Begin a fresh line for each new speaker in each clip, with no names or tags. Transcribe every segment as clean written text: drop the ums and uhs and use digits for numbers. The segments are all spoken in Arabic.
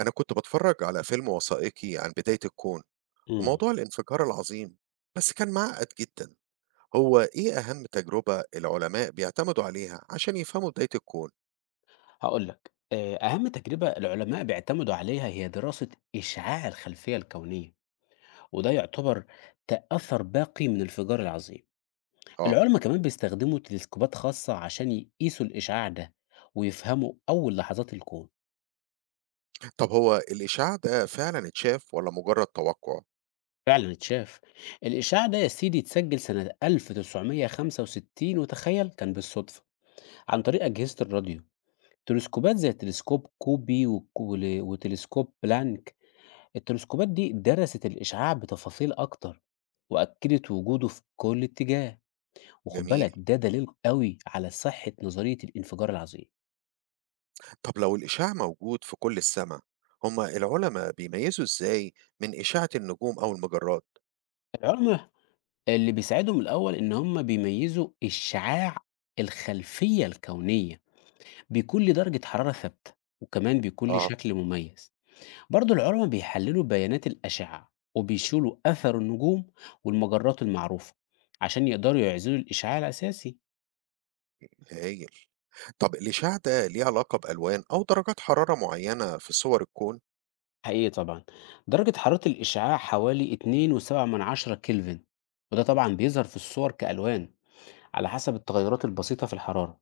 أنا كنت بتفرج على فيلم وثائقي عن بداية الكون
إمم،
وموضوع الانفجار العظيم، بس كان معقد جدا. هو إيه أهم تجربة العلماء بيعتمدوا عليها عشان يفهموا بداية الكون؟
هاقول لك أهم تجربة العلماء بيعتمدوا عليها هي دراسة إشعاع الخلفية الكونية، وده يعتبر أثر باقي من الانفجار العظيم.
آه.
العلما كمان بيستخدموا تلسكوبات خاصة عشان يقيسوا الإشعاع ده، ويفهموا أول لحظات الكون.
طب هو الإشعاع ده فعلا اتشاف ولا مجرد توقع؟
فعلًا اتشاف، الإشعاع ده يا سيدي اتسجل سنة 1965 وتخيل! كان بالصدفة، عن طريق أجهزة الراديو. تلسكوبات زي تلسكوب كوبي وكول وتلسكوب بلانك، التلسكوبات دي درست الإشعاع بتفاصيل أكتر، وأكدت وجوده في كل اتجاه، وخد
جميل.
بالك ده دليل قوي على صحة نظرية الانفجار العظيم.
طب لو الإشعاع موجود في كل السماء، هما العلماء بيميزوا إزاي من إشعة النجوم أو المجرات؟
العلماء اللي بيساعدهم الأول إن هم بيميزوا إشعاع الخلفية الكونية بيكون لدرجة حرارة ثابتة، وكمان بيكون ليه
آه.
شكل مميز. برضو العلماء بيحللوا بيانات الأشعة وبيشيلوا أثر النجوم والمجرات المعروفة عشان يقدروا يعزلوا الإشعاع الأساسي.
هايل. طب الإشعاع ده ليه علاقة بألوان أو درجات حرارة معينة في صور الكون؟
حقيقي طبعًا. درجة حرارة الإشعاع حوالي 2.7 كلفن، وده طبعًا بيظهر في الصور كألوان على حسب التغيرات البسيطة في الحرارة،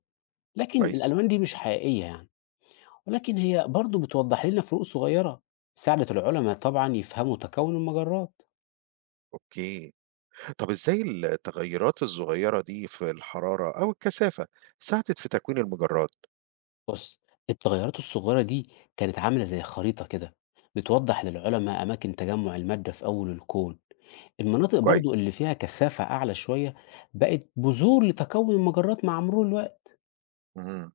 لكن
كويس.
الألوان دي مش حقيقية يعني، ولكن هي برضه بتوضح لنا فروق صغيرة ساعدت العلماء طبعًا يفهموا تكون المجرات.
أوكي. طب إزاي التغيرات الصغيرة دي في الحرارة أو الكثافة ساعدت في تكوين المجرات؟
بُص، التغيرات الصغيرة دي كانت عاملة زي خريطة كده بتوضح للعلماء أماكن تجمع المادة في أول الكون. المناطق برضه
كويس.
اللي فيها كثافة أعلى شوية بقت بذور لتكون المجرات مع مرور الوقت.
إمم.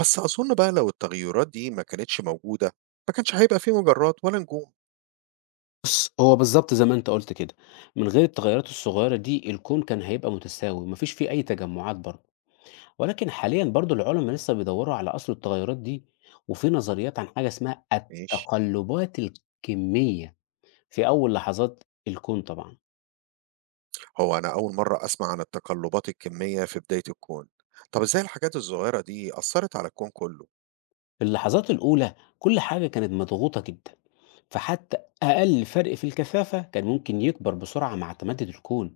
بس أظن بقى لو التغيرات دي ما كانتش موجودة، ما كانش هيبقى في مجرات ولا نجوم.
بُص، هو بالضبط زي ما أنت قُلت كده، من غير التغيرات الصغيرة دي الكون كان هيبقى متساوي، ما فيش فيه أي تجمُّعات برضه، ولكن حاليًا برضه العُلما لسه بيدوّروا على أصل التغيرات دي، وفي نظريات عن حاجة اسمها
ماشي.
التقلُّبات الكمية في أول لحظات الكون طبعًا.
هو أنا أول مرة أسمع عن التقلبات الكمية في بداية الكون. طب إزاي الحاجات الصغيرة دي أثّرت على الكون كله؟
في اللحظات الأولى كل حاجة كانت مضغوطة جدًا، فحتى أقل فرق في الكثافة كان ممكن يكبر بسرعة مع تمدُّد الكون.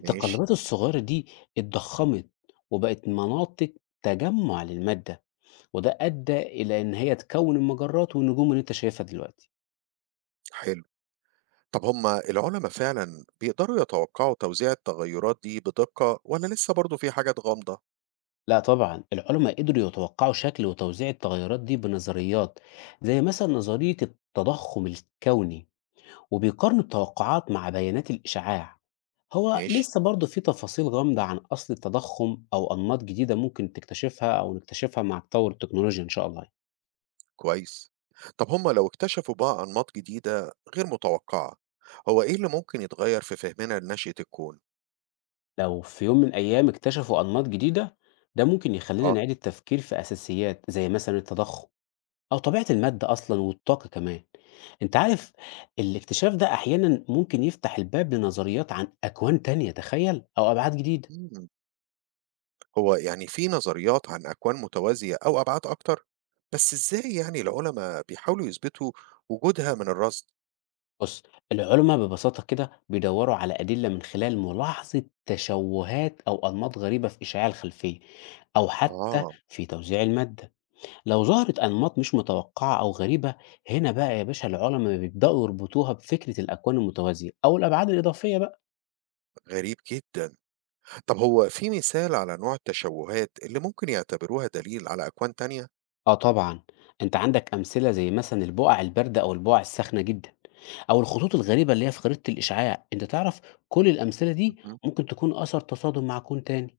ماشي.
الصغيرة دي اتضخّمت وبقت مناطق تجمُّع للمادة. وده أدى إلى إن هي تكوّن المجرات والنجوم اللي أنت شايفها دلوقتي.
حلو. طب هم العلما فعلًا بيقدروا يتوقعوا توزيع التغيرات دي بدقة والّا لسه برضه في حاجات غامضة؟
لأ طبعًا، العُلَماء قدروا يتوقّعوا شكل وتوزيع التغيّرات دي بنظريات، زي مثلًا نظرية التضخُّم الكوني، وبيقارنوا التوقعات مع بيانات الإشعاع. هو
ماشي.
لسه برضه في تفاصيل غامضة عن أصل التضخُّم أو أنماط جديدة ممكن تكتشفها أو نكتشفها مع تطوُّر التكنولوجيا إن شاء الله يعني.
كويس. طب هم لو اكتشفوا بقى أنماط جديدة غير متوقعة، هو إيه اللي ممكن يتغير في فهمنا لنشأة الكون؟
لو في يوم من الأيام اكتشفوا أنماط جديدة، ده ممكن يخلّينا
اه.
نعيد التفكير في أساسيات، زي مثلًا التضخُّم. أو طبيعة المادة أصلًا والطاقة كمان. أنت عارف الاكتشاف ده أحيانًا ممكن يفتح الباب لنظريات عن أكوان تانية تخيل! أو أبعاد جديدة.
مم. هو يعني في نظريات عن أكوان متوازية أو أبعاد أكتر، بس إزاي يعني العلماء بيحاولوا يثبتوا وجودها من الرصد؟
بُص، العلما ببساطة كده بيدوّروا على أدلة من خلال ملاحظة تشوّهات أو أنماط غريبة في إشعاع الخلفية، أو حتى
آه.
في توزيع المادة. لو ظهرت أنماط مش متوقعة أو غريبة، هنا بقى يا باشا العلما بيبدأوا يربطوها بفكرة الأكوان المتوازية أو الأبعاد الإضافية بقى.
غريب جدا. طب هو في مثال على نوع التشوهات اللي ممكن يعتبروها دليل على أكوان تانية؟
آه طبعًا، أنت عندك أمثلة زي مثلًا البقع الباردة أو البقع الساخنة جدًا، أو الخطوط الغريبة اللي هي في خريطة الإشعاع، أنت تعرف كل الأمثلة دي
مهم.
ممكن تكون أثر تصادم مع كون تاني،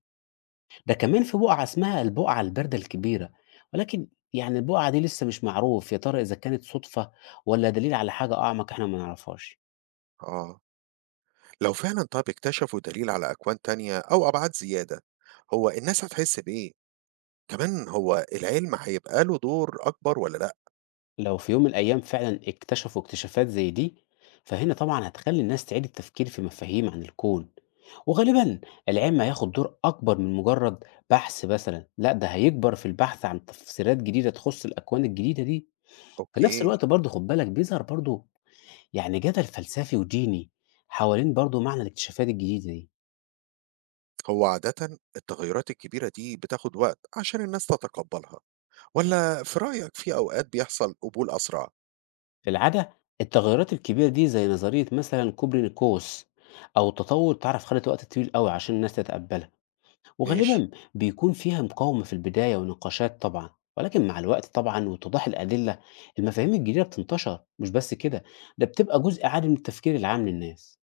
ده كمان في بقعة اسمها البقعة الباردة الكبيرة، ولكن يعني البقعة دي لسه مش معروف يا ترى إذا كانت صدفة والّا دليل على حاجة أعمق إحنا ما نعرفهاش.
آه. لو فعلا طب اكتشفوا دليل على أكوان تانية أو أبعاد زيادة، هو الناس هتحس بإيه؟ كمان هو العلم هيبقى له دور أكبر والّا لأ؟
لو في يوم من الأيام فعلا اكتشفوا اكتشافات زي دي فهنا طبعا هتخلي الناس تعيد التفكير في مفاهيم عن الكون، وغالبا العلم هياخد دور أكبر من مجرد بحث مثلا، لا ده هيكبر في البحث عن تفسيرات جديدة تخص الأكوان الجديدة دي. في نفس
أوكي.
الوقت برضه خد بالك بيظهر برضه يعني جدل فلسفي وديني حوالين برضه معنى الاكتشافات الجديدة دي.
هو عادةً التغيرات الكبيرة دي بتاخد وقت عشان الناس تتقبلها، والّا في رأيك في أوقات بيحصل قبول أسرع؟
في العادة التغيرات الكبيرة دي زي نظرية مثلا كوبرنيكوس أو تطور تعرف خدت وقت طويل قوي عشان الناس تتقبلها،
ماشي.
وغالبا بيكون فيها مقاومة في البداية ونقاشات طبعا. ولكن مع الوقت طبعا واتضاح الأدلة، المفاهيم الجديدة بتنتشر مش بس كده، ده بتبقى جزء عادي من التفكير العام للناس.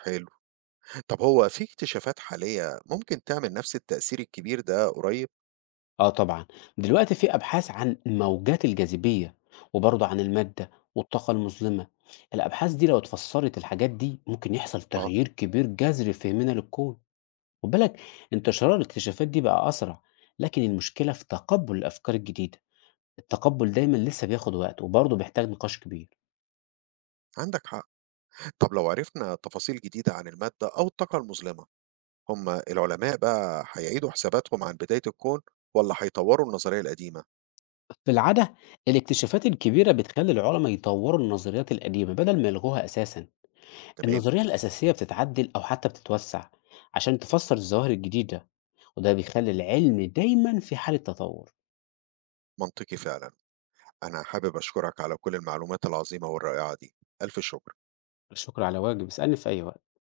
حلو. طب هو في اكتشافات حالية ممكن تعمل نفس التأثير الكبير ده قريب؟
اه طبعا، دلوقتي في أبحاث عن موجات الجاذبية وبرضه عن المادة والطاقة المظلمة. الأبحاث دي لو اتفسرت الحاجات دي ممكن يحصل
آه.
تغيير كبير جذري في فهمنا للكون. خد بالك
إمم.
انتشار الاكتشافات دي بقى أسرع، لكن المشكلة في تقبل الأفكار الجديدة، التقبل دايما لسه بياخد وقت وبرضه بيحتاج نقاش كبير.
عندك حق. طب لو عرفنا تفاصيل جديدة عن المادة أو الطاقة المظلمة، هم العلماء بقى هيعيدوا حساباتهم عن بداية الكون والّا هيطوروا النظرية القديمة؟
في العادة الاكتشافات الكبيرة بتخلي العلماء يطوروا النظريات القديمة بدل ما يلغوها أساسا.
تمام.
النظرية الأساسية بتتعدل أو حتى بتتوسع عشان تفسر الظواهر الجديدة، وده بيخلي العلم دايما في حالة تطور.
منطقي فعلًا. أنا حابب أشكرك على كل المعلومات العظيمة والرائعة دي، ألف شكر.
الشكر على واجب، اسألني في أي وقت.